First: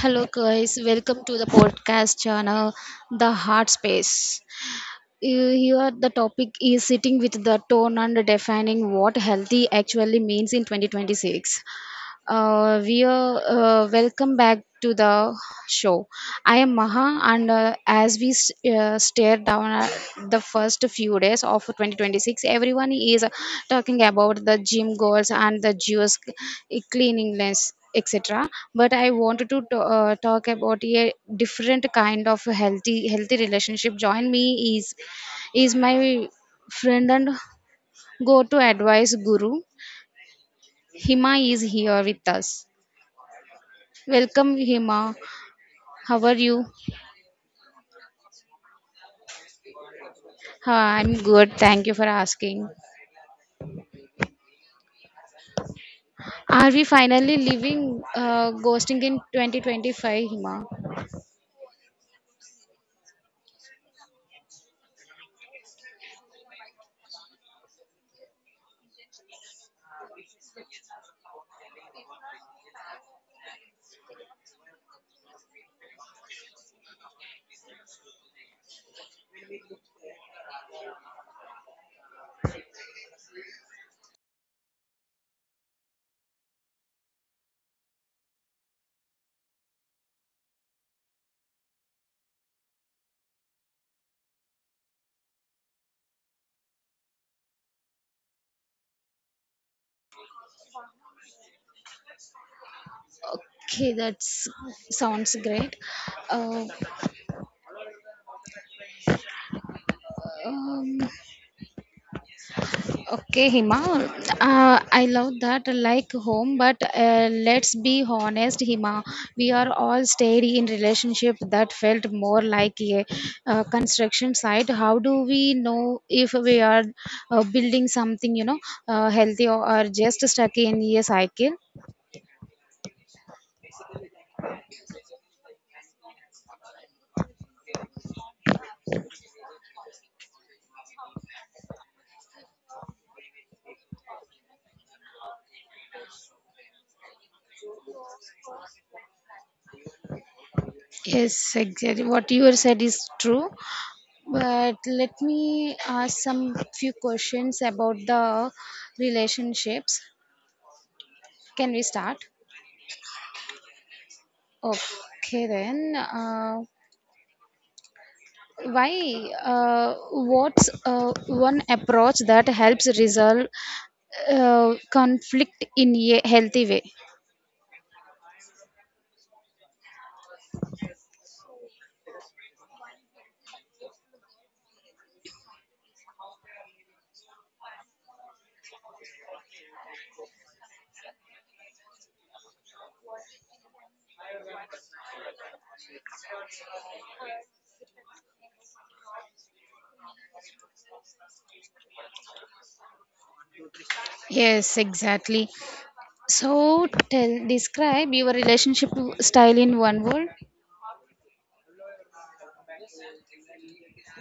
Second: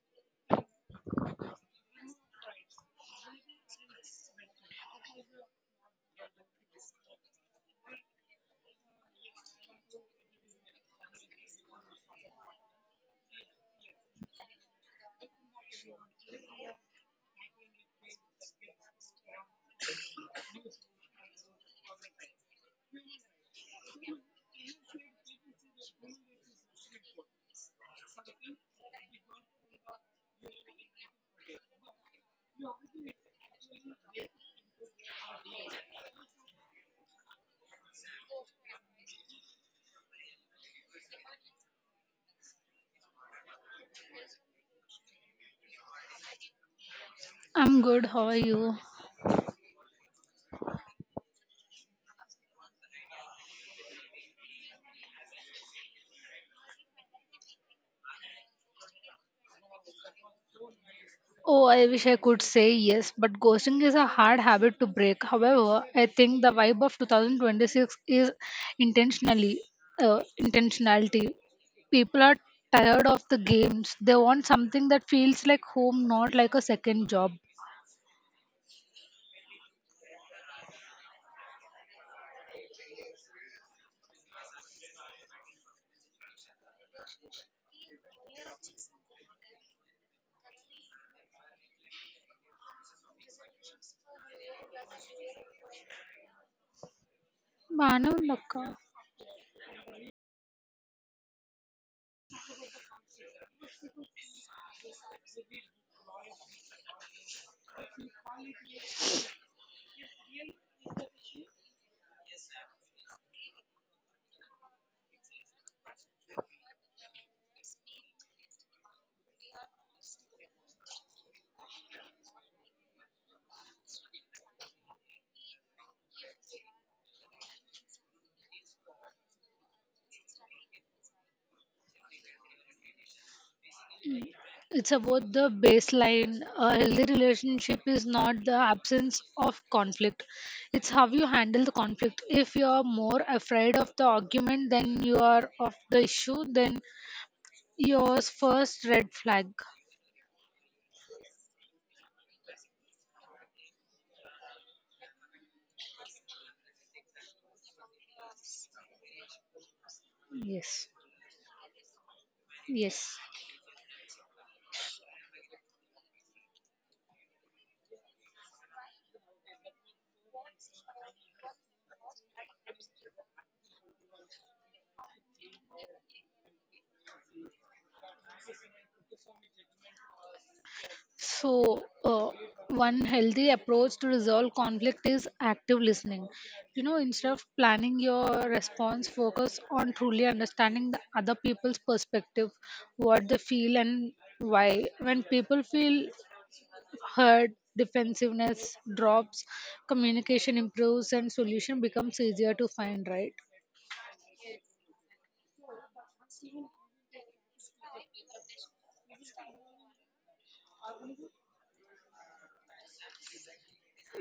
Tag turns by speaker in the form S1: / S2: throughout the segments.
S1: Hello, guys. Welcome to the podcast channel, The Heart Space. Here, the topic is sitting with the tone and defining what healthy actually means in 2026. We are Welcome back to the show. I am Maha, and as we stare down at the first few days of 2026, everyone is talking about the gym goals and the juice, cleanliness, etc. But I wanted to talk about a different kind of healthy relationship. Join me is my friend and go to advice guru. Hima is here with us. Welcome, Hima. How are you?
S2: I'm good. How are you?
S1: I'm good. Thank you for asking. Are we finally leaving ghosting in 2025, Hima?
S2: Oh, I wish I could say yes, but ghosting is a hard habit to break. However, I think the vibe of 2026 is intentionally intentionality. People are tired of the games. They want something that feels like home, not like a second job. Manavlaka.
S1: Okay, that sounds great. Uh, um, Okay, Hima. I love that like home, but let's be honest, Hima. We are all stayed in relationship that felt more like a construction site. How do we know if we are building something, healthy or just stuck in a cycle?
S2: It's about the baseline. A healthy relationship is not the absence of conflict, it's how you handle the conflict. If you are more afraid of the argument than you are of the issue, then yours first red flag.
S1: Yes, exactly. What you said is true. But let me ask some few questions about the relationships.
S2: Yes,
S1: Can we start?
S2: yes.
S1: Okay then, why? What's one approach that helps resolve conflict in a healthy way?
S2: So, one healthy approach to resolve conflict is active listening. You know, instead of planning your response, focus on truly understanding the other people's perspective, what they feel, and why. When people feel heard, defensiveness drops, communication improves, and solution becomes easier to find, right?
S1: Yes, exactly. So, tell describe your relationship style in one word.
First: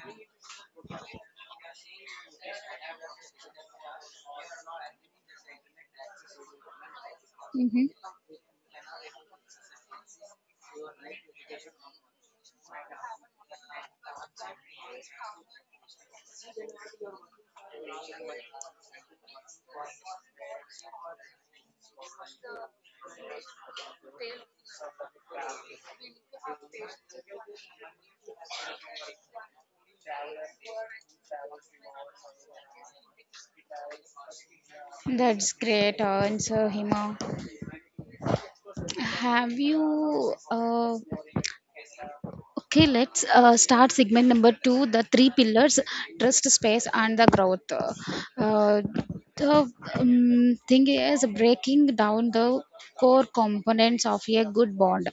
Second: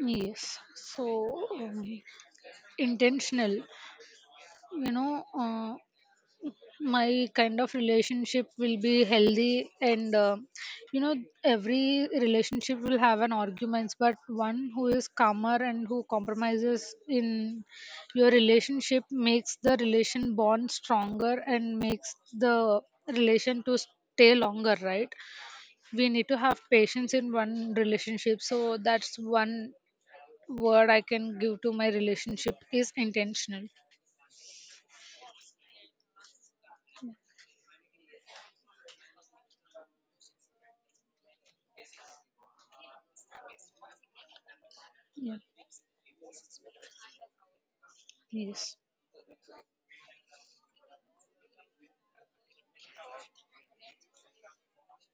S2: Yes. So, intentional, you know. My kind of
S1: hmm
S2: relationship will be healthy and you know every relationship will have an arguments, but one who is calmer and who compromises in your relationship makes the relation bond stronger and makes the relation to stay longer, right? We need to have patience in one relationship, so that's one word I can give to my relationship is intentional.
S1: That's great answer, Hima. Have you? Okay, let's start segment number two, the three
S2: Yeah,
S1: pillars: trust, space, and the growth.
S2: yes,
S1: Uh, the thing is breaking down the core components of a good bond.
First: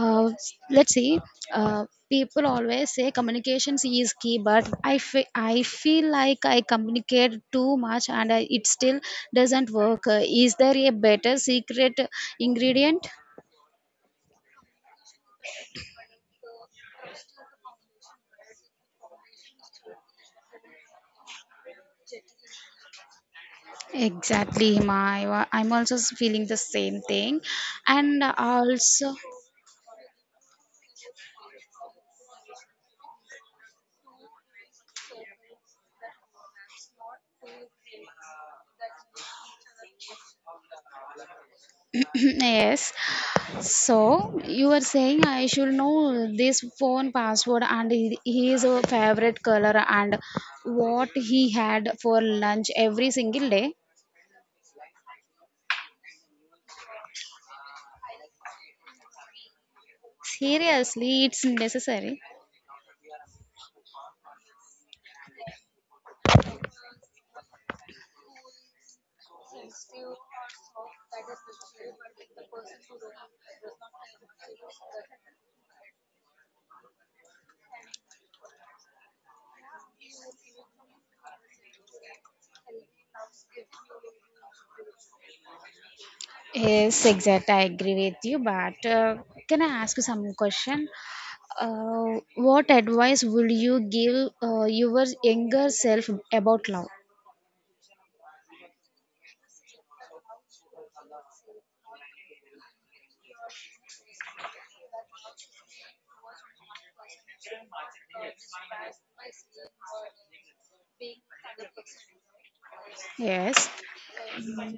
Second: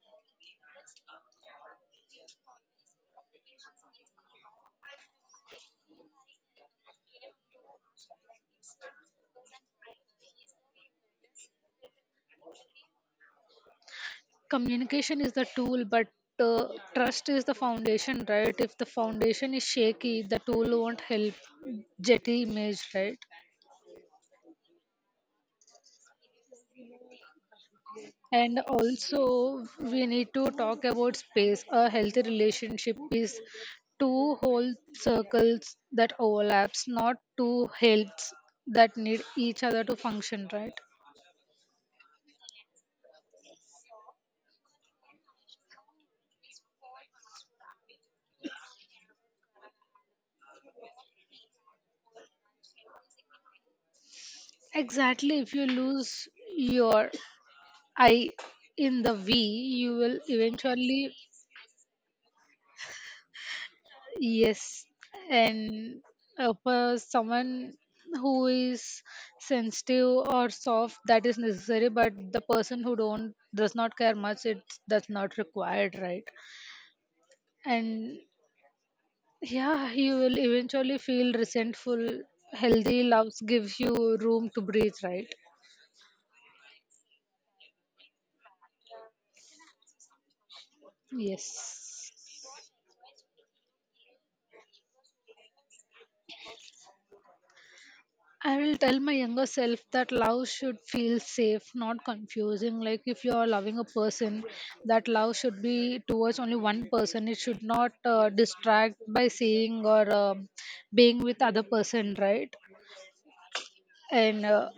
S1: Uh, let's see, uh, people always say communications is key, but I feel like I communicate too much and I, it still doesn't work. Is there a better secret ingredient?
S2: communication is the tool, but uh, trust is the foundation, right? If the foundation is shaky, the tool won't help. Jetty image, right?
S1: Exactly, Hima. I'm also feeling the same thing. And
S2: And
S1: also,
S2: also we need to talk about space. A healthy relationship is two whole circles that overlaps, not two heads that need each other to function, right?
S1: yes. So you were saying I should know this phone password and his favorite color and what he had for lunch every single day.
S2: Exactly. If you lose your I in the V, you will eventually.
S1: Seriously, it's necessary.
S2: Yes, and for someone who is sensitive or soft, that is necessary. But the person who don't does not care much, it that's not required, right? And yeah, you will eventually feel resentful. Healthy loves gives you room to breathe, right?
S1: Yes, exact. I agree with you. But can I ask you some question?
S2: Yes.
S1: What advice would you give your younger self about love?
S2: I will tell my younger self that love should feel safe, not confusing. Like if you are loving a person, that love should be towards only one person. It should not distract by seeing or being with other person, right?
S1: Yes.
S2: And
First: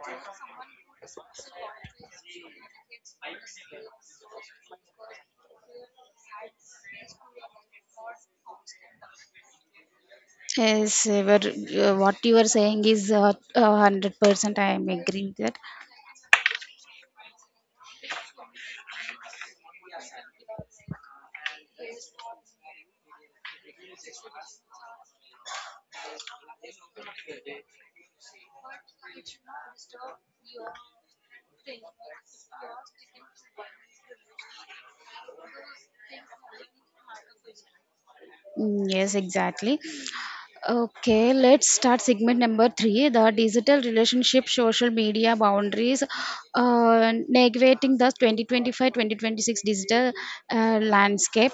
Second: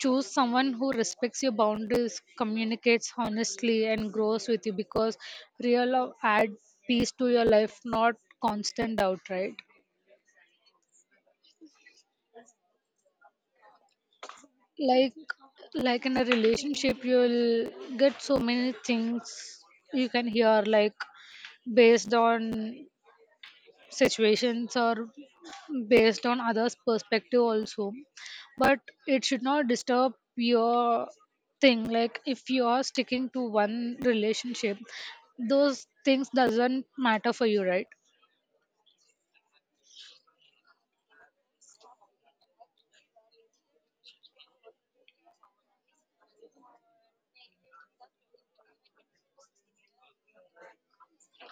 S2: choose someone who respects your boundaries, communicates honestly, and grows with you, because real love add peace to your life, not constant doubt, right?
S1: Yes, what you are saying is 100% I am
S2: like
S1: agree with that.
S2: like in a relationship you'll get so many things you can hear, like based on situations or based on others perspective also, but it should not disturb your thing. Like if you are sticking to one relationship, those things doesn't matter for you, right?
S1: Mm, yes, exactly. Okay, let's start segment number three, the digital relationship, social media boundaries, navigating the 2025 2026 digital landscape.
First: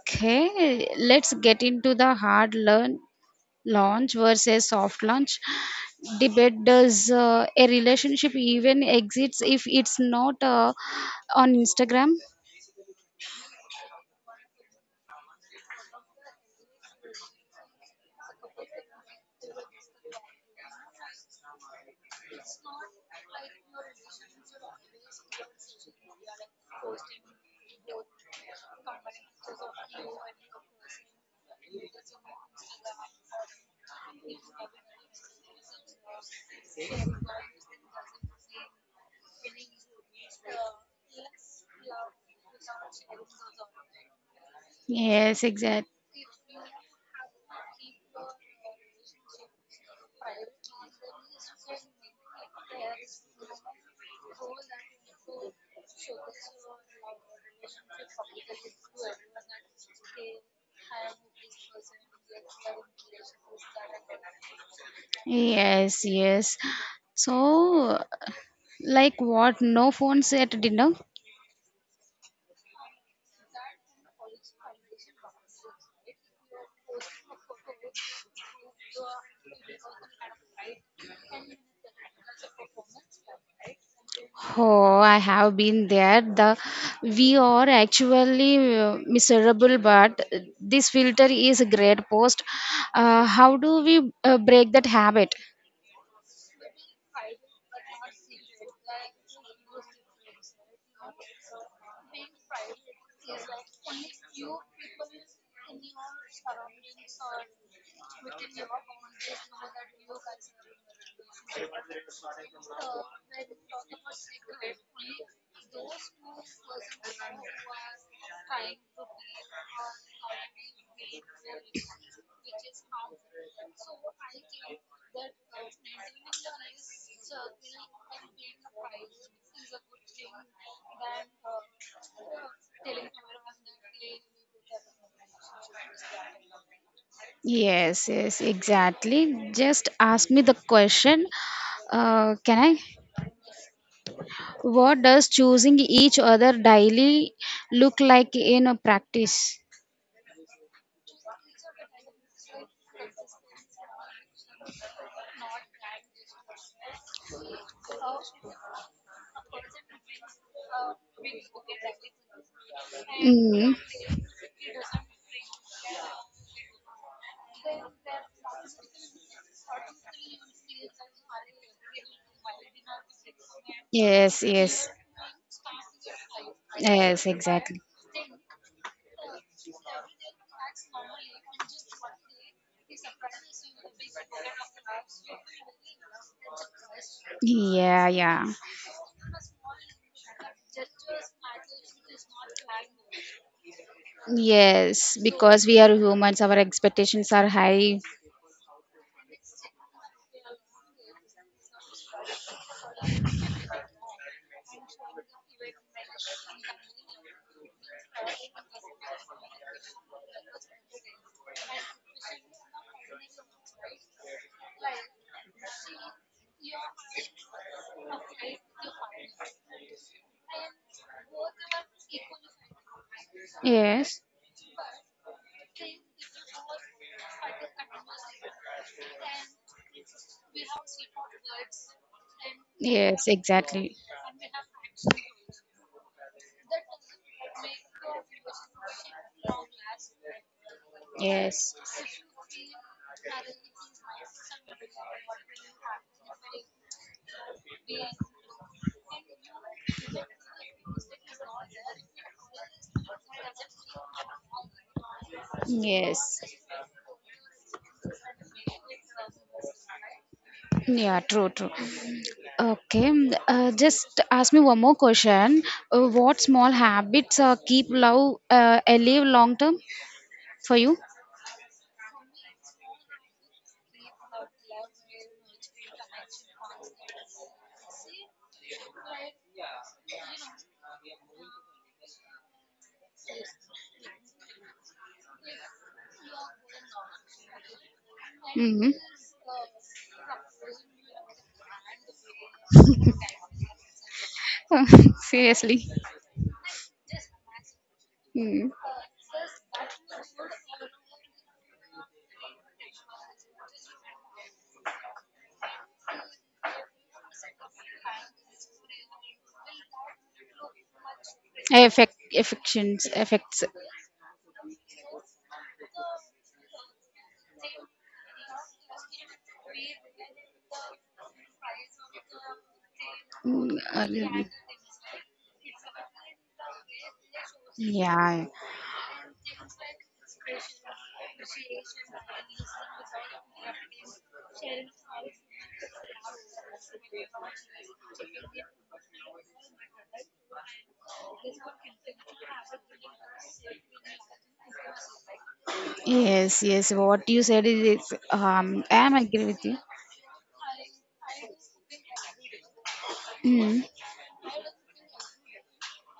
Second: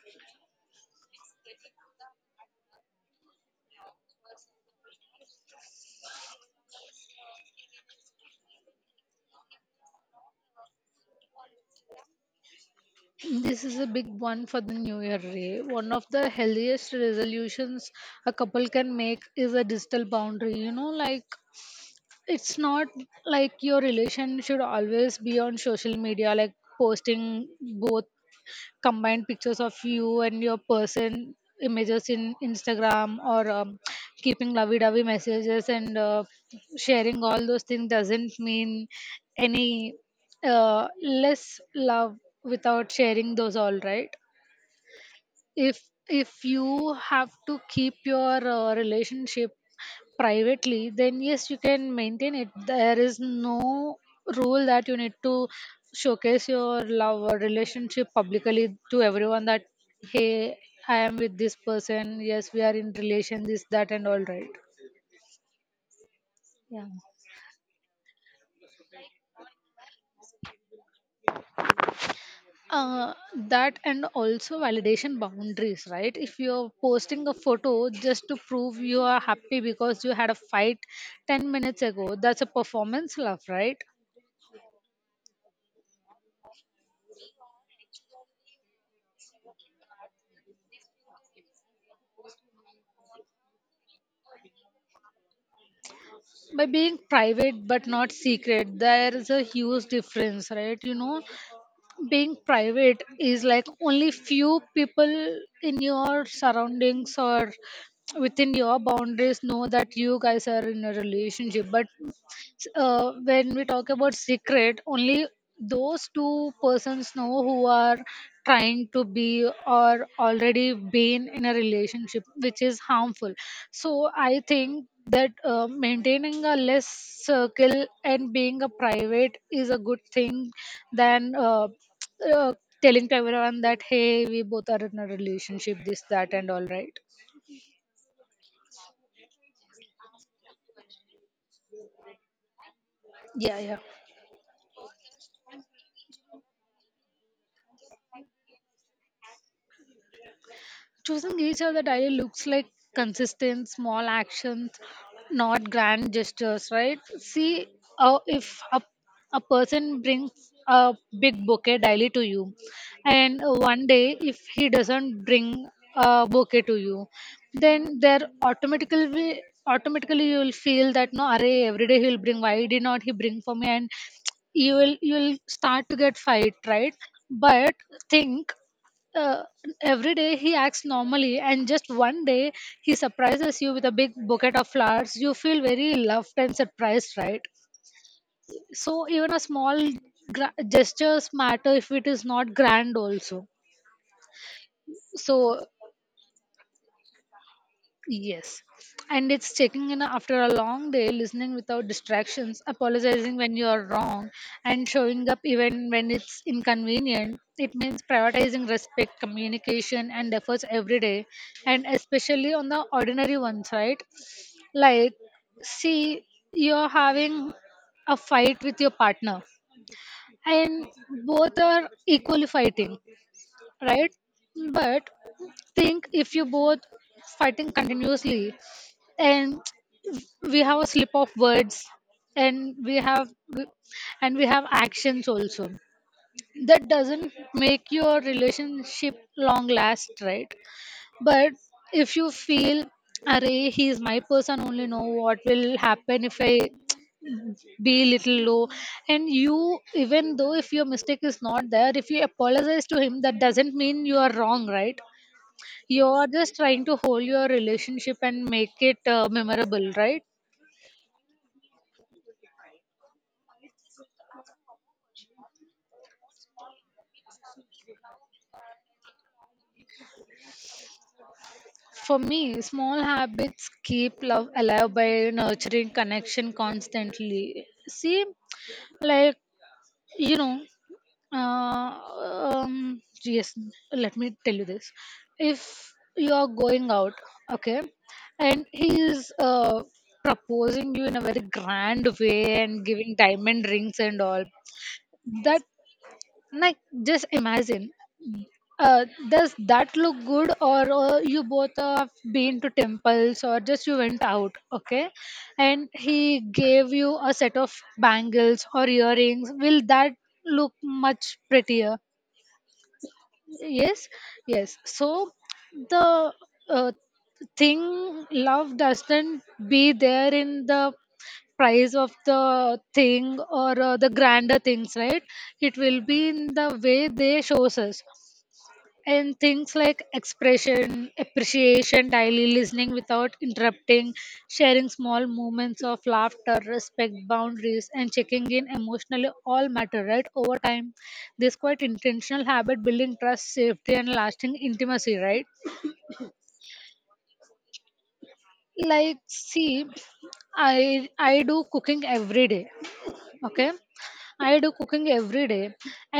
S1: Okay, let's get into the hard learn launch versus soft launch debate. Does a relationship even exists if it's not on Instagram?
S2: This is a big one for the new year, Ray. One of the healthiest resolutions a couple can make is a digital boundary. You know, like it's not like your relation should always be on social media, like posting both combined pictures of you and your person images in Instagram or keeping lovey-dovey messages and sharing all those things doesn't mean any less love without sharing those all, right?
S1: Yes,
S2: if
S1: exactly.
S2: if you have to keep your relationship privately, then yes, you can maintain it. There is no rule that you need to showcase your love or relationship publicly to everyone that hey, I am with this person, yes, we are in relation, this that and all, right?
S1: Yes, yes.
S2: Yeah,
S1: So, like what? No phones at dinner?
S2: uh, that and also validation boundaries, right? If you're posting a photo just to prove you are happy because you had a fight 10 minutes ago, that's a performance love, right?
S1: Oh, I have been there. The We are actually miserable, but this filter is a great post. How do we break that habit?
S2: By being private but not secret, there is a huge difference, right? You know, being private is like only few people in your surroundings or within your boundaries know that you guys are in a relationship. But when we talk about secret, only those two persons know who are trying to be or already been in a relationship, which is harmful. So I think that maintaining a less circle and being a private is a good thing than uh, telling to everyone that hey, we both are in a relationship, this, that, and all, right?
S1: Yes, yes, exactly. Just ask me the question. Can I?
S2: Yeah, yeah.
S1: What does choosing each other daily look like in a practice?
S2: Choosing each other daily looks like consistent small actions, not grand gestures, right? See, if a, a person brings a big bouquet daily to you, and
S1: Mm.
S2: one day if he doesn't bring a bouquet to you, then there automatically you will feel that no array every day he'll bring, why did not he bring for me, and
S1: Yes,
S2: you
S1: yes.
S2: will you will start to get fight, right?
S1: Yes,
S2: But
S1: exactly.
S2: think, uh, every day he acts normally and just one day he surprises you with a big bouquet of flowers, you feel very loved and surprised, right?
S1: Yeah, yeah.
S2: So even a small gestures matter if it is not grand also.
S1: Yes,
S2: So
S1: because we are humans, our expectations are high.
S2: yes. And it's checking in after a long day, listening without distractions, apologizing when you are wrong, and showing up even when it's inconvenient. It means prioritizing respect, communication, and efforts every day, and especially on the ordinary ones, right? Like, see, you're having a fight with your partner, and both are equally fighting, right?
S1: Yes.
S2: But think, if you both fighting continuously, and we have a slip of words, and we
S1: Yes,
S2: have
S1: exactly.
S2: and we have actions also, that doesn't make your relationship long last, right? But
S1: Yes.
S2: if you feel array he is my person only, know what will happen if I be little low, and you, even though if your mistake is not there, if you apologize to him, that doesn't mean you are wrong, right? You're
S1: Yes.
S2: just trying to hold your relationship and make it memorable, right?
S1: Yeah, true, true. Okay, just ask me one more question. What small habits keep love alive long term for you?
S2: For me, small habits keep love alive by nurturing connection constantly. See, like, you know, yes, let me tell you this. If you are going out, okay, and
S1: Hmm.
S2: he is proposing you in a very grand way and giving diamond rings and all, that,
S1: Seriously.
S2: like, just imagine.
S1: Mm.
S2: Does that look good, or you both have been to temples, or just you went out, okay? And he gave you a set of bangles or earrings. Will that look much prettier?
S1: Affect, affections, affects.
S2: Yes, yes. So the uh, thing, love doesn't be there in the price of the thing or the
S1: Yeah,
S2: grander things, right? It will be in the way they shows us,
S1: yeah.
S2: and things like expression, appreciation, daily listening without interrupting, sharing small moments of laughter, respect boundaries, and checking in emotionally all matter, right? Over time, this quite intentional habit building trust, safety, and lasting intimacy, right?
S1: Yes, yes. What you said is, I am
S2: Like,
S1: agree with you.
S2: see, I do cooking every day, okay,
S1: Mm.
S2: I do cooking every day,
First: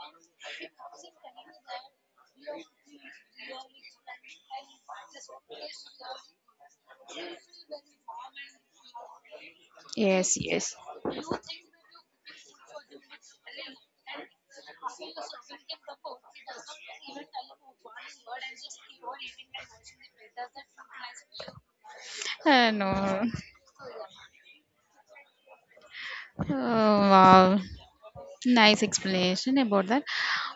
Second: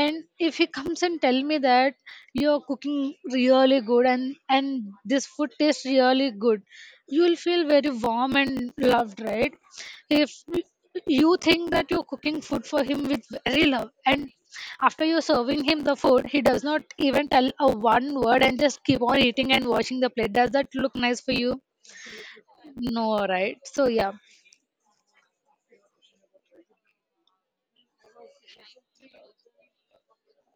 S2: and if he comes and tell me that you're cooking really good and this food tastes really good, you will feel very warm and loved, right? If
S1: Yes, yes.
S2: you think that you're cooking food for him with very love, and after you're serving him the food, he does not even tell a one word and just keep on eating and washing the plate, does that look nice for you? No,
S1: No.
S2: right? So yeah.
S1: Oh, wow. Nice explanation about that.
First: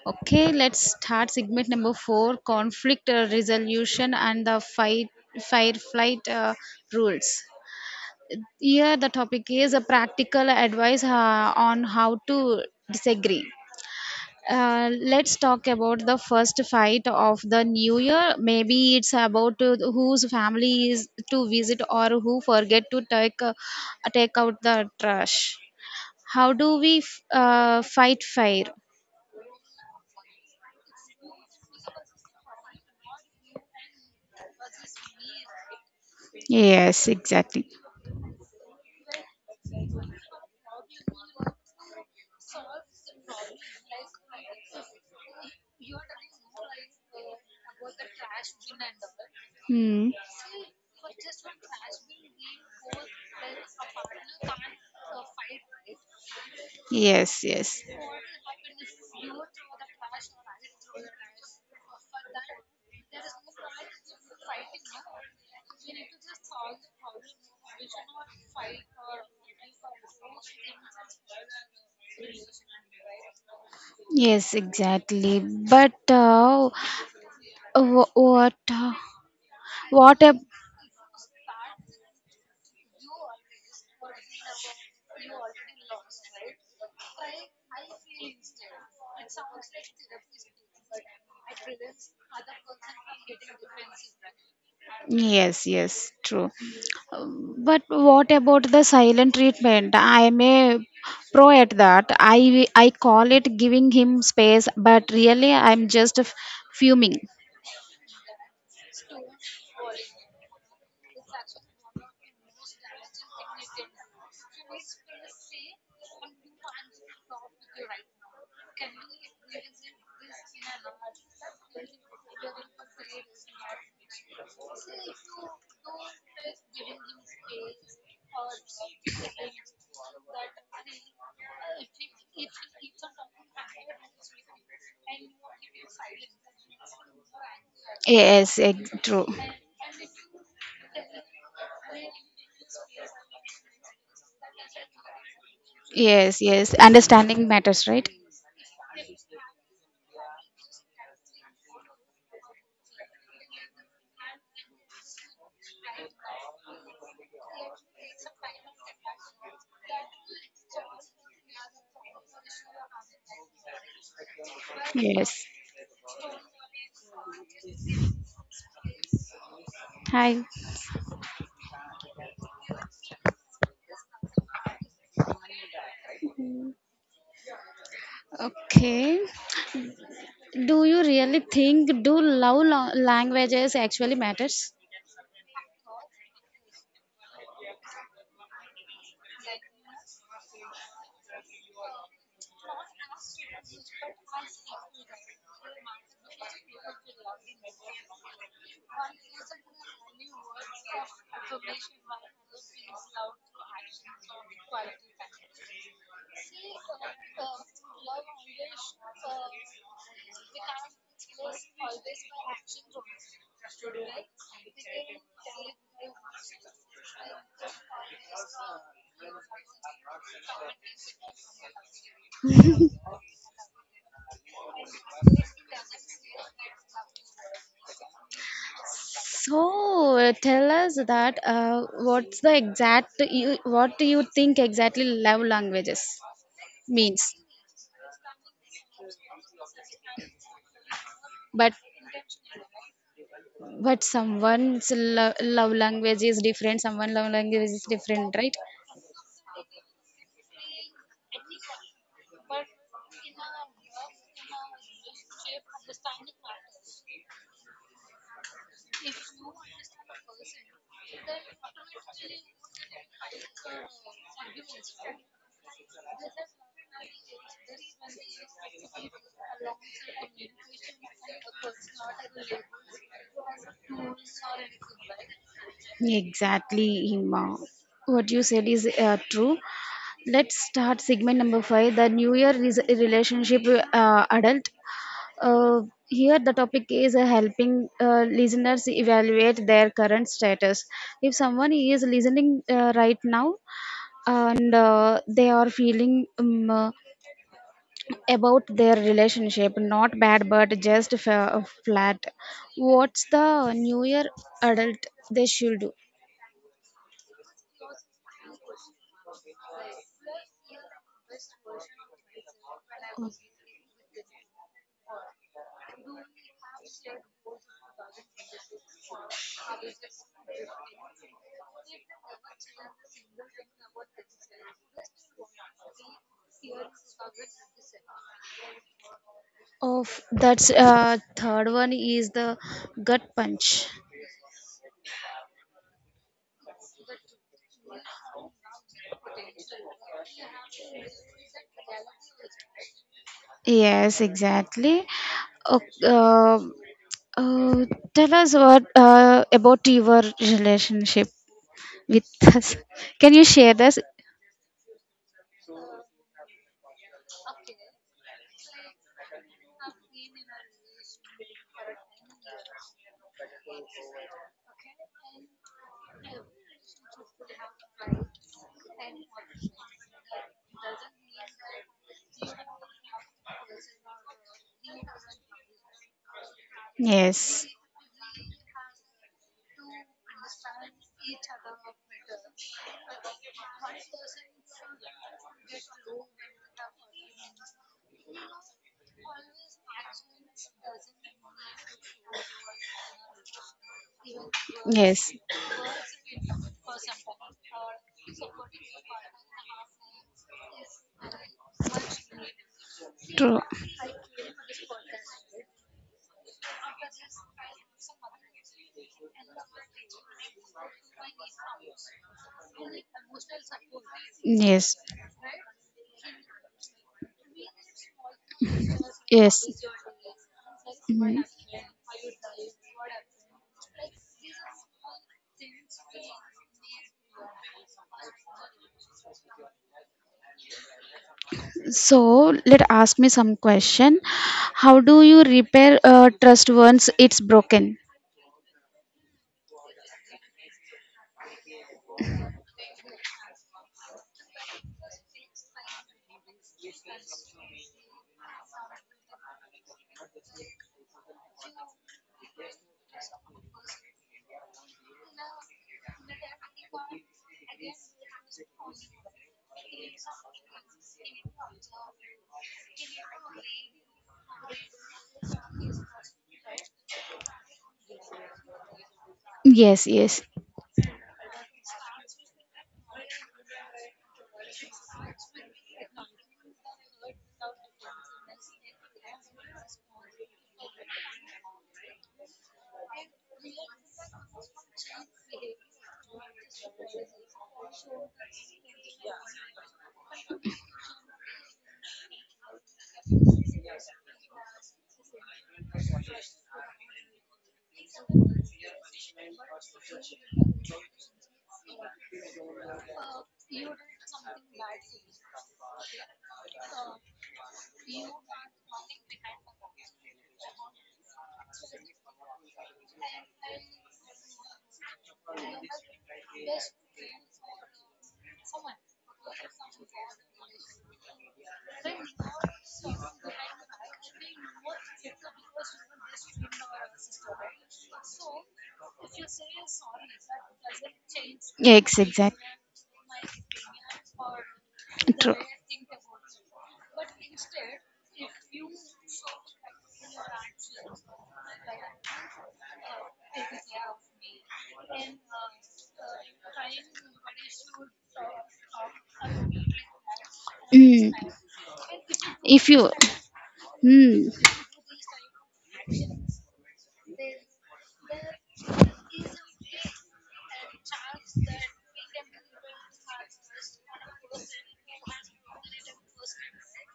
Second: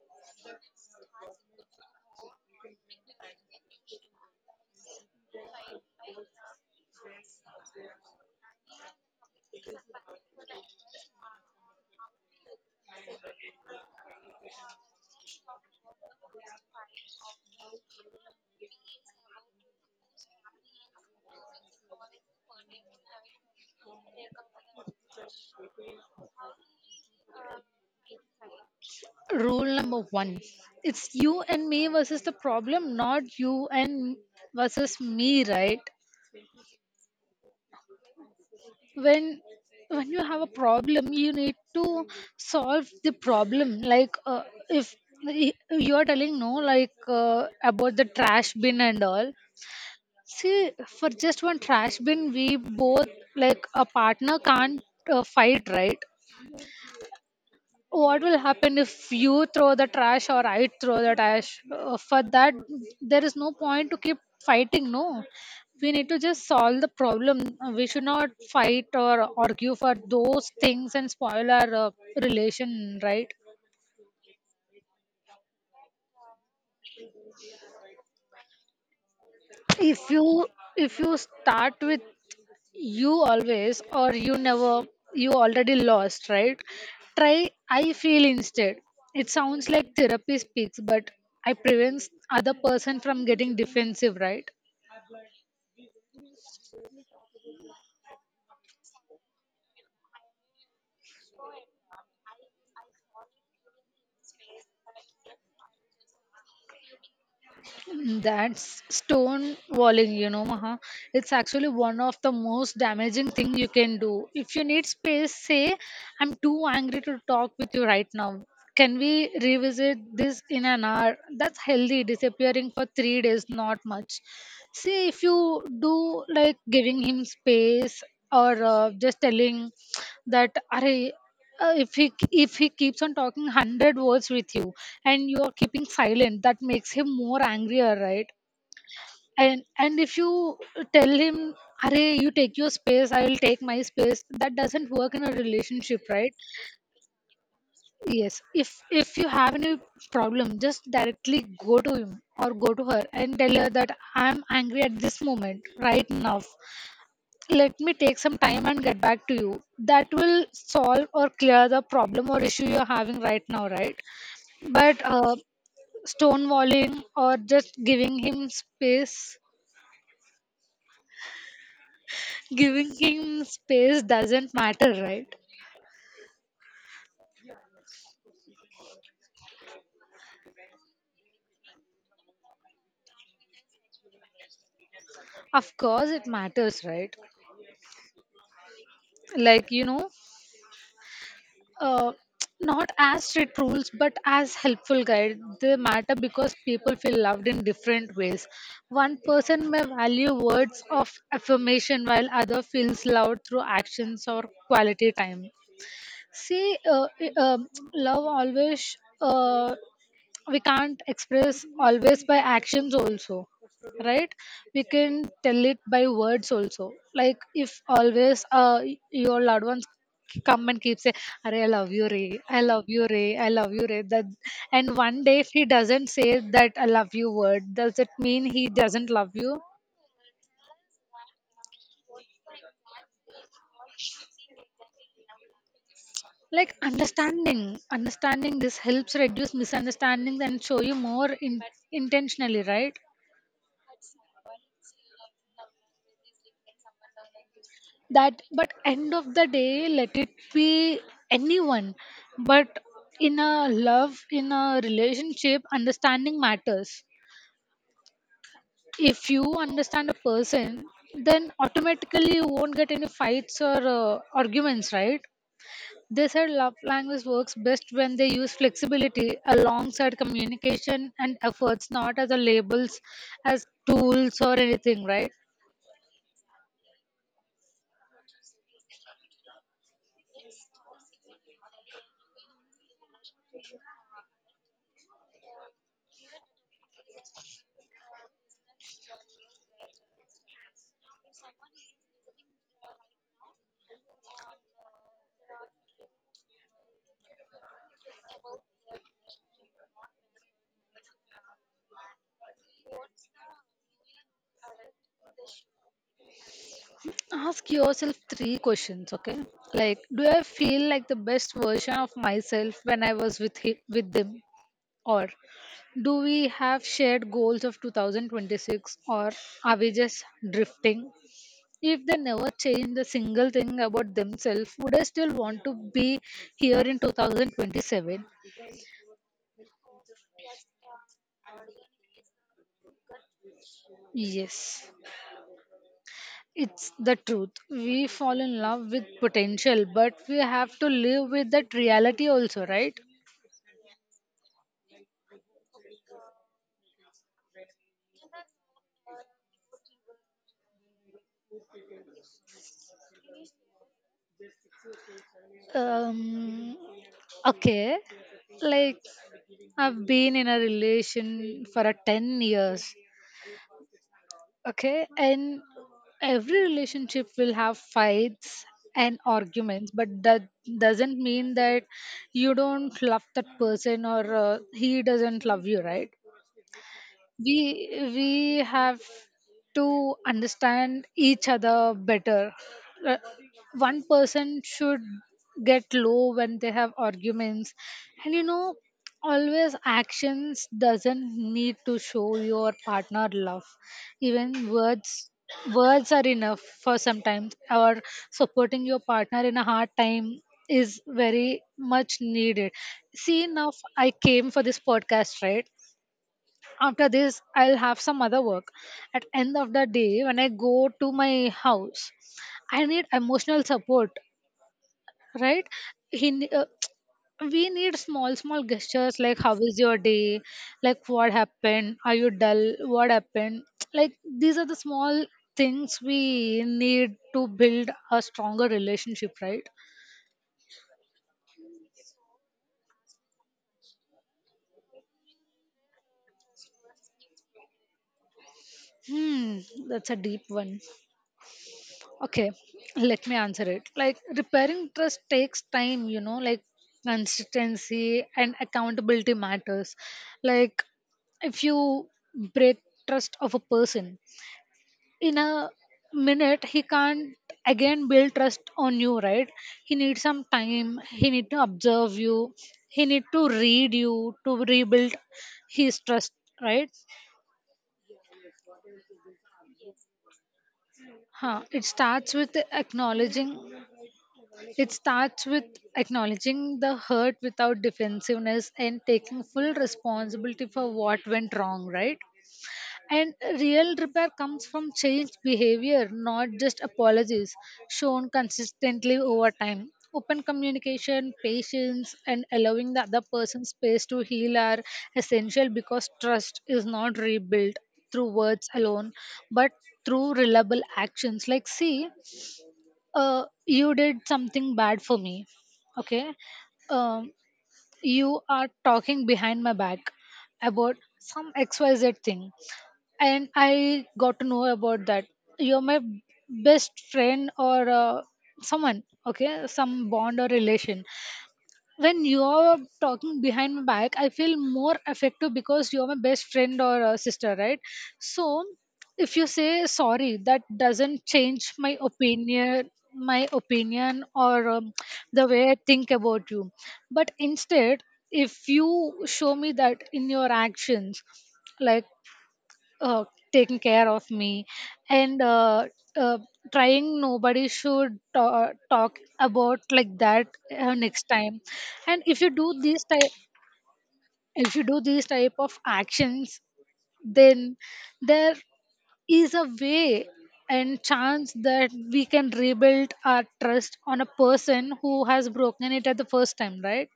S1: Okay, let's start segment number four: conflict resolution and the fight, fire, flight rules. Here, the topic is a practical advice on how to disagree. Let's talk about the first fight of the new year. Maybe it's about whose family is to visit or who forget to take out the trash. How do we fight fire?
S2: Rule number one, it's you and me versus the problem, not you and versus me, right?
S1: Yes, exactly.
S2: When when you have a problem, you need to solve the problem. Like if y- you are telling no, like about the trash bin and all.
S1: Hmm.
S2: See, for just one trash bin, we both a partner can't fight, right?
S1: Yes, yes.
S2: What will happen if you throw the trash or I throw the trash? For that, there is no point to keep fighting. No, we need to just solve the problem. We should not fight or argue for those things and spoil our relation, right?
S1: Yes, exactly. But wh-
S2: if
S1: what
S2: you
S1: a
S2: if you start with you always or you never, you already lost, right? Try I feel instead, it sounds like therapy speaks, but I prevents other person from getting defensive, right?
S1: yes, yes, true. But what about the silent treatment? I am a pro at that. I call it giving him space, but really I'm just fuming.
S2: That's stone walling, you know, Maha. It's actually one of the most damaging thing you can do. If you need space, say, I'm too angry to talk with you right now. Can we revisit this in an hour? That's healthy. Disappearing for 3 days, not much. See, if you do like giving him space or just telling that, "Arey, if he keeps on talking 100 words with you and you are keeping silent, that makes him more angrier, right?
S1: Yes, true.
S2: And if you tell him "Arey, you take your space, I'll take my space, that doesn't work in a relationship, right?
S1: Yes, yes. Understanding matters, right?
S2: Yes, if you have any problem, just directly go to him or go to her and tell her that I'm angry at this moment right now, let me take some time and get back to you, that will solve or clear the problem or issue you're having right now, right? But
S1: Yes.
S2: stonewalling or just giving him space,
S1: Hi.
S2: doesn't matter, right?
S1: Okay. Do you really think do love languages actually matters?
S2: Of course, it matters, right? Like, you know, uh, not as strict rules, but as helpful guide. They matter because people feel loved in different ways. One person may value words of affirmation while other feels loved through actions or quality time. See, love always. We can't express always by actions also, right? We can tell it by words also. Like, if always your loved ones come and keep saying, "I love you, Ray. I love you, Ray. I love you, Ray," that and one day if he doesn't say that I love you word, does it mean he doesn't love you?
S1: So tell us that what's the exact you, what do you think exactly love languages
S2: Like,
S1: means?
S2: understanding this helps reduce misunderstandings and show you more in,
S1: But
S2: intentionally, right?
S1: but someone's love language is different. Someone love language is different,
S2: That,
S1: right?
S2: but end of the day, let it be anyone, but in a love, in a relationship, understanding matters. If you understand a person, then automatically you won't get any fights or arguments, right? They said love language works best when they use flexibility alongside communication and efforts, not as a labels, as tools or anything, right?
S1: Exactly, Hima. What you said is true. Let's start segment number five, the New Year is relationship adult. Uh, Here, the topic is helping listeners evaluate their current status. If someone is listening right now and they are feeling about their relationship, not bad but just flat, what's the New Year adult they should do?
S2: Ask yourself three questions, okay? Like, do I feel like the best version of myself when I was with him, with them, or do we have shared goals of 2026, or are we just drifting? If they never changed a single thing about themselves, would I still want to be here in 2027?
S1: Of that's third one is the gut punch.
S2: Yes, it's the truth. We fall in love with potential, but we have to live with that reality also, right?
S1: Yes, exactly. Okay, uh, tell us what about your relationship with us. Can you share this?
S2: Um, okay. Like, I've been in a relation for a 10 years. Okay. And every relationship will have fights and arguments, but that doesn't mean that you don't love that person or he doesn't love you, right? we
S1: Yes.
S2: we have to understand each other better. Uh, one person should get low when they have arguments, and you know, always actions doesn't need to show your partner love, even words.
S1: Yes.
S2: Words are enough for sometimes, or supporting your partner in a hard time is very much needed. See, enough. I came for this podcast, right? After this I'll have some other work. At end of the day when I go to my house, I
S1: True.
S2: need emotional support,
S1: Yes.
S2: right? he ne- uh, we need small small gestures like, how
S1: Yes.
S2: is your day? Like, what
S1: Mhm.
S2: happened? Are you dull? What happened? Like, these are the small things we need to build a stronger relationship, right?
S1: So let ask me some question. How do you repair trust once it's broken?
S2: Hmm, that's a deep one. Okay, let me answer it. Like, repairing trust takes time, you know, like consistency and accountability matters. Like, if you break trust of a person in a minute, he can't again build trust on you, right? He needs some time, he need to observe you, he need to read you to rebuild his trust, right?
S1: Yes. Yes.
S2: Huh. It starts with acknowledging the hurt without defensiveness and taking full responsibility for what went wrong, right? And real repair comes from changed behavior, not just apologies shown consistently over time. Open communication, patience, and allowing the other person space to heal are essential because trust is not rebuilt through words alone, but through reliable actions. Like, see, you did something bad for me, okay? um, you are talking behind my back about some xyz thing and I got to know about that. You're my best friend or someone, okay, some bond or relation. When you're talking behind my back, I feel more effective because you're my best friend or sister, right? So if you say sorry, that doesn't change my
S1: Yes, exactly.
S2: opinion, my opinion or the
S1: True.
S2: way I think about you. But instead, if you show me that in your actions, like, uh, taking care of me, and uh, trying nobody should talk about like that next
S1: Mm.
S2: time. And if you do
S1: If
S2: these
S1: you,
S2: type,
S1: mm.
S2: if you do these type of actions, then there is a way and chance that we can rebuild our trust on a person who has broken it at the first time, right?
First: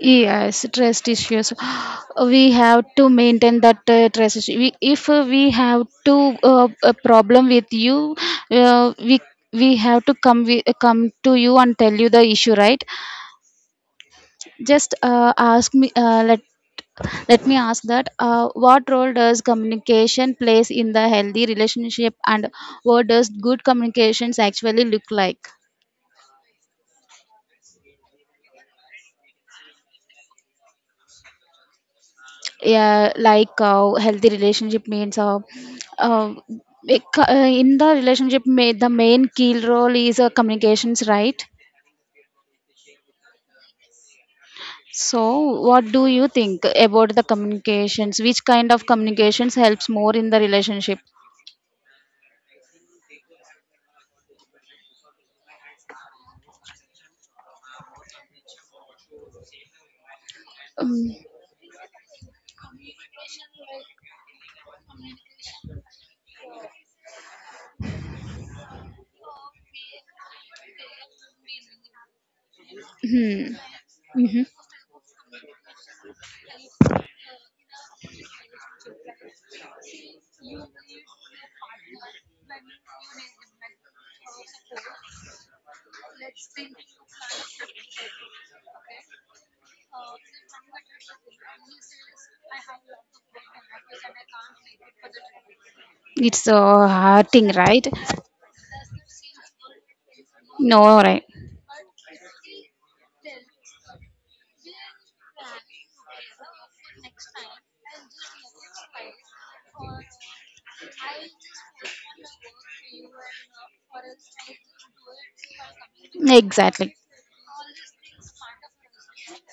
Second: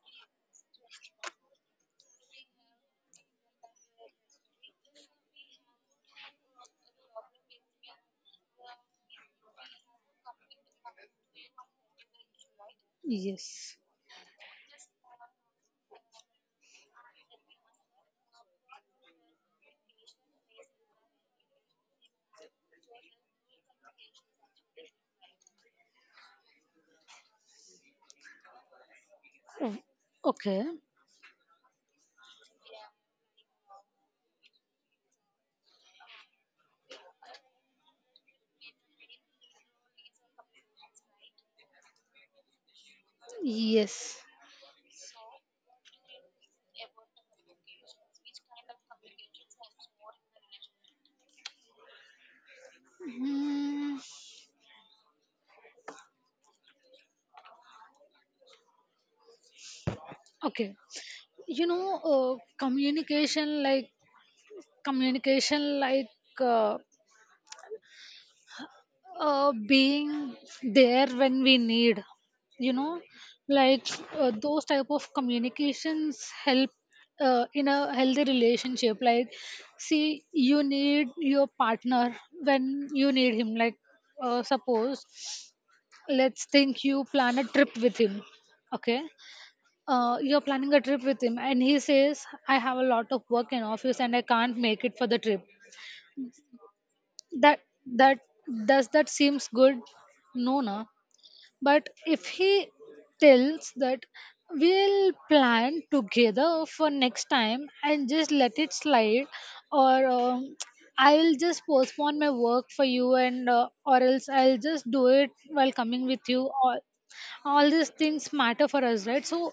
S1: Yes, trust issues. We have to maintain that trust issue. If we have to a problem with you, uh, we we have to come to you and tell you the issue, right?
S2: Yes.
S1: Just ask me. Let me ask that. What role does communication plays in the healthy relationship, and what does good communications actually look like?
S2: Oh, okay.
S1: Yeah, like healthy relationship means uh, in the relationship the main key role is communications, right.
S2: Yes.
S1: So what do you think about the communications, which kind of communications helps more in the relationship?
S2: Hmm. Okay.
S1: um,
S2: You know, communication like, communication like uh, being there when we need, you know,
S1: hmm,
S2: like,
S1: mhm.
S2: those type of communications help in a healthy relationship. Like, see, you need your partner when you need him, like, suppose, let's think you plan a trip with him, okay? You're planning a trip with him and he says, "I have a lot of work in office and I can't make it for the trip."
S1: It's hurting,
S2: that
S1: right?
S2: that does that seems good? No na.
S1: No, right.
S2: But if he tells that we'll plan together for next time and just let it slide, or I'll just postpone my work for you, and or else I'll just do it while coming with you, or
S1: Exactly.
S2: all these things matter for us, right? So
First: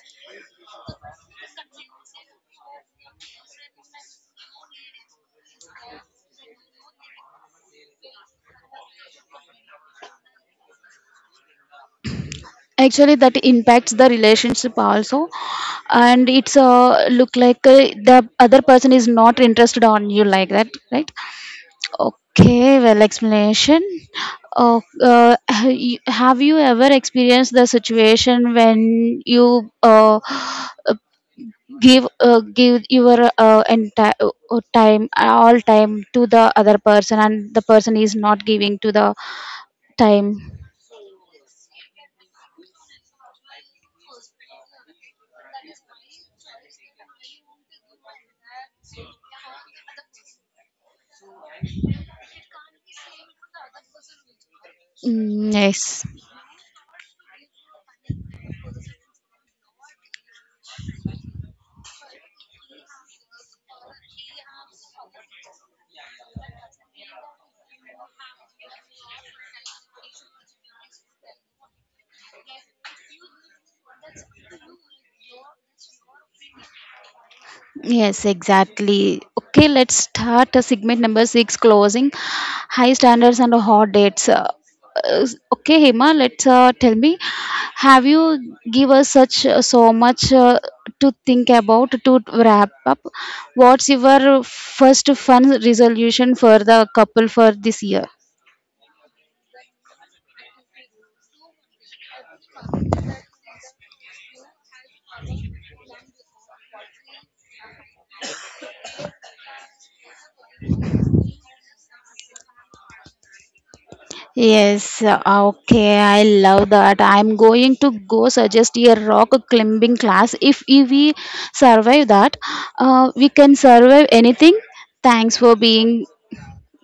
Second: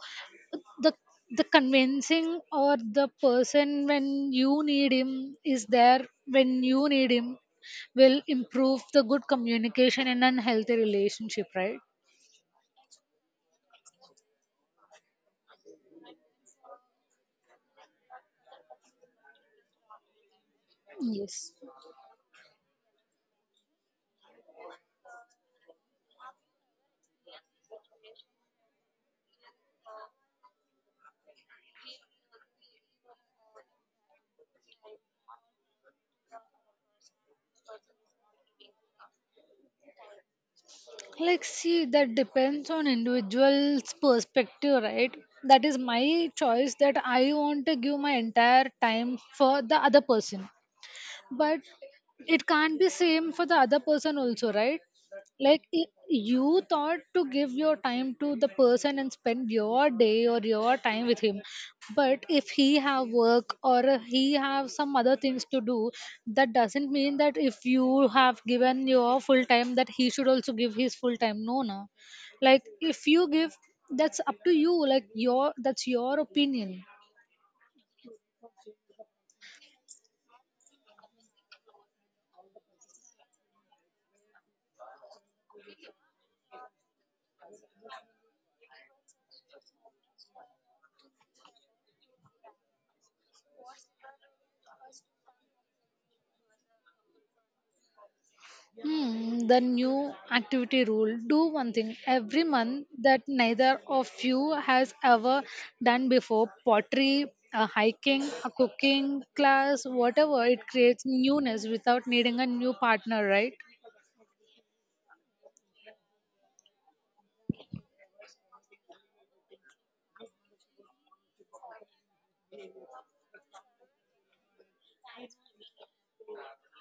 S2: the the convincing, or the person when you need him, is there when you need him, will improve the good communication and a healthy relationship, right?
S1: Actually, that impacts the relationship also, and it's look like the other person is not interested on you like that, right?
S2: Yes.
S1: Okay, well, explanation. Oh, have you ever experienced the situation when you uh, give your entire time, all time to the other person, and the person is not giving to the time?
S2: Like, see, that depends on individual's perspective, right? That is my choice that I want to give my entire time for the other person. But it can't be same for the other person also, right?
S1: Mm,
S2: Like,
S1: yes.
S2: you thought to give your time to the person and spend your day or your time with him, but if he have work or he have some other things to do, that doesn't mean that if you have given your full time that he should also give his full time. No, no. Like, if you give, that's up to you. Like your, that's your opinion.
S1: Yes, exactly. Okay, let's start segment number six, closing high standards and hot dates. Uh, okay, Hema, let's tell me, have you give us such so much to think about to wrap up? What's your first fun resolution for the couple for this year?
S2: Hmm, the new activity rule: do one thing every month that neither of you has ever done before. Pottery, a hiking, a cooking class, whatever. It creates newness without needing a new partner, right?
S1: Yes, okay, I love that. I'm going to go suggest a rock climbing class. If we survive that, we can survive anything. Thanks for being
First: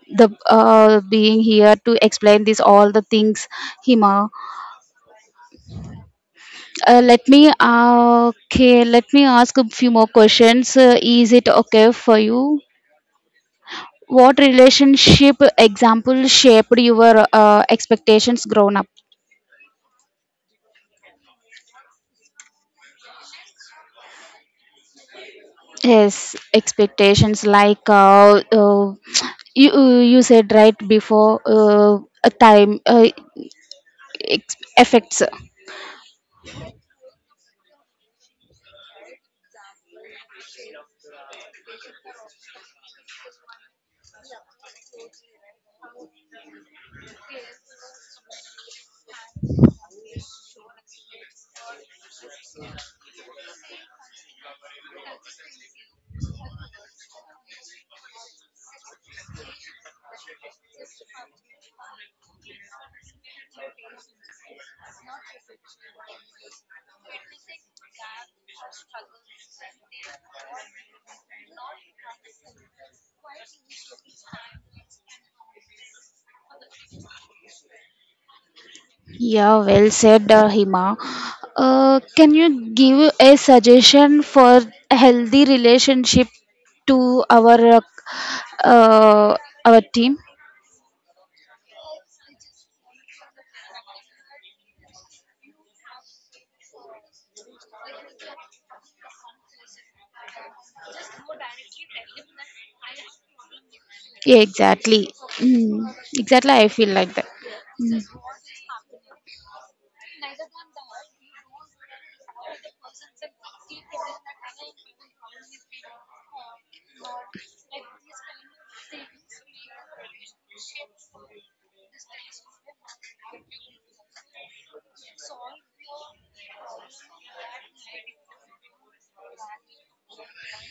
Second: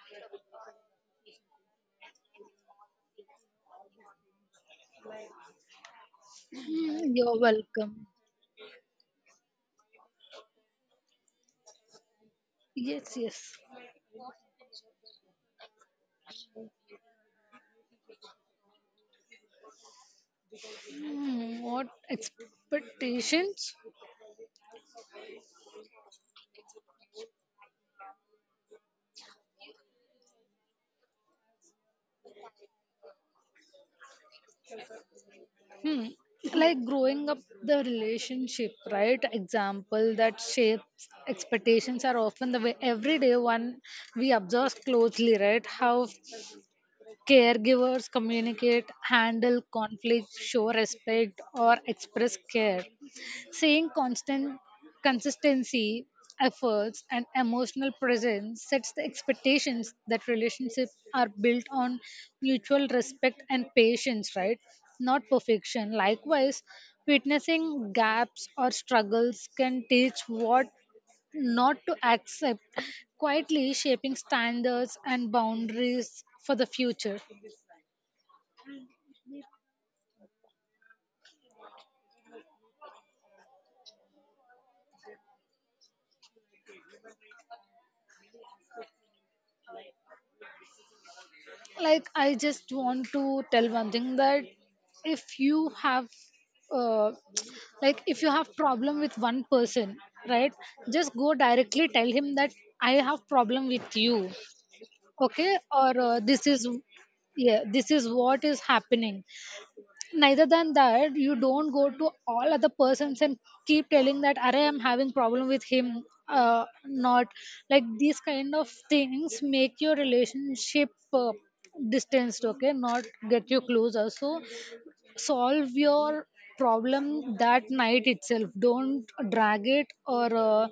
S1: the uh, being here to explain this all the things, Hima.
S2: Hmm,
S1: Let
S2: you're
S1: me
S2: welcome.
S1: Okay, let me ask a few more questions. Is it okay for you?
S2: Yes, yes.
S1: What relationship example shaped your expectations grown up?
S2: Hmm, what expectations?
S1: Yes, expectations like you said right before a time effects.
S2: Hmm. Like, growing up, the relationship, right? Example that shapes expectations are often the way everyday one we observe closely, right? How caregivers communicate, handle conflict, show respect, or express care. Seeing constant consistency, efforts, and emotional presence sets the expectations that relationships are built on mutual respect and patience, right? Not perfection. Likewise, witnessing gaps or struggles can teach what not to accept, quietly shaping standards and boundaries for the future.
S1: Yeah, well said, Hima. Can you give a suggestion for a healthy relationship to uh, uh, our team?
S2: Like, I just want to tell one thing that if you have uh, like if you have problem with one person, right, just go directly tell him that I have problem with you,
S1: Yeah, exactly.
S2: okay? Or
S1: Mm,
S2: this
S1: exactly,
S2: is,
S1: I feel like that.
S2: yeah, this
S1: Mm.
S2: is what is happening. Neither than that, you don't go to all other persons and keep telling that, "Arey, I'm having problem with him, not like these kind of things make your relationship distanced. Okay, not get you closer. So solve your problem that night itself, don't drag it, or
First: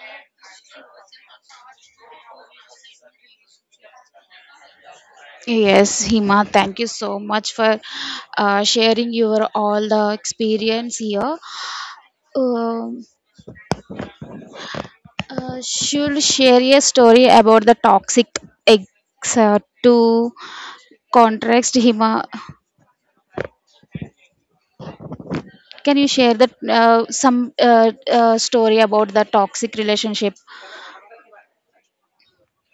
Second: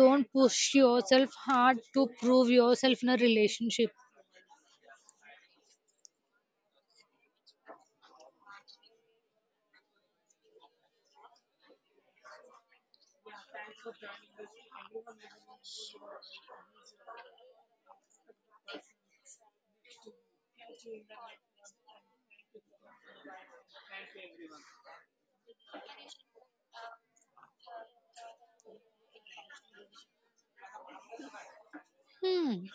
S2: don't push yourself hard to prove yourself in a relationship.
S1: Yes, Hima, thank you so much for sharing your all the experience here. Um She'll share a story about the toxic ex to contrast him. Can you share that some story about the toxic relationship?
S2: Hmm.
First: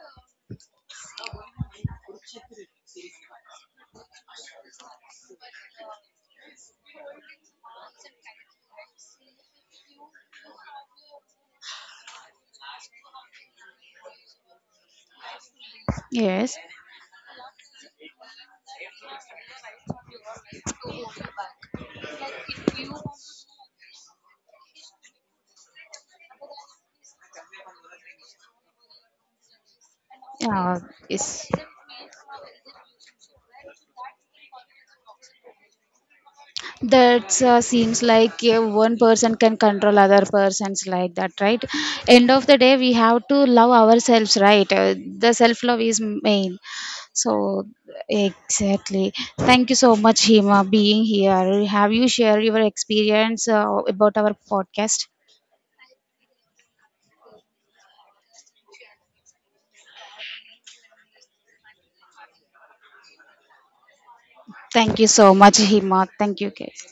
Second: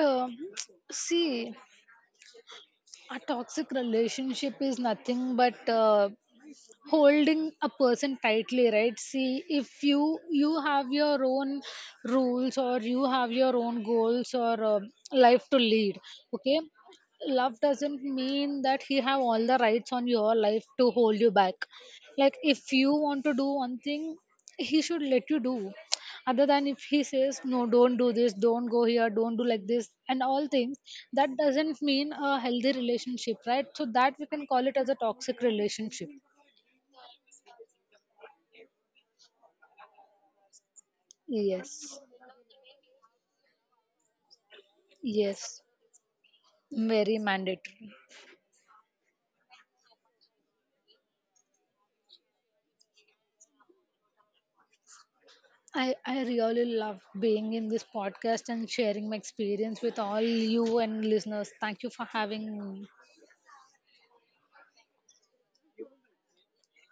S2: Um see, a toxic relationship is nothing but holding a person tightly, right? See, if you, you have your own rules, or you have your own goals, or life to lead,
S1: Yes.
S2: okay? Love doesn't mean that he have all the rights on your life to hold you back. Like, if you want to do one thing, he should let you do. Other than, if he says, "No, don't do this, don't go here, don't do like this," and all things,
S1: Uh,
S2: that
S1: yes.
S2: doesn't mean a healthy relationship, right? So that we can call it as a toxic relationship.
S1: That seems like one person can control other persons like that, right.
S2: Yes,
S1: End of the day we have to love ourselves, right. The
S2: yes,
S1: self love is main.
S2: very
S1: So,
S2: mandatory.
S1: exactly, thank you so much, Hima, being here. Have you shared your experience about our podcast?
S2: I really love being in this podcast and sharing my experience with all you and listeners. Thank you for having me.
S1: Thank you so much, Hima. Thank you, guys.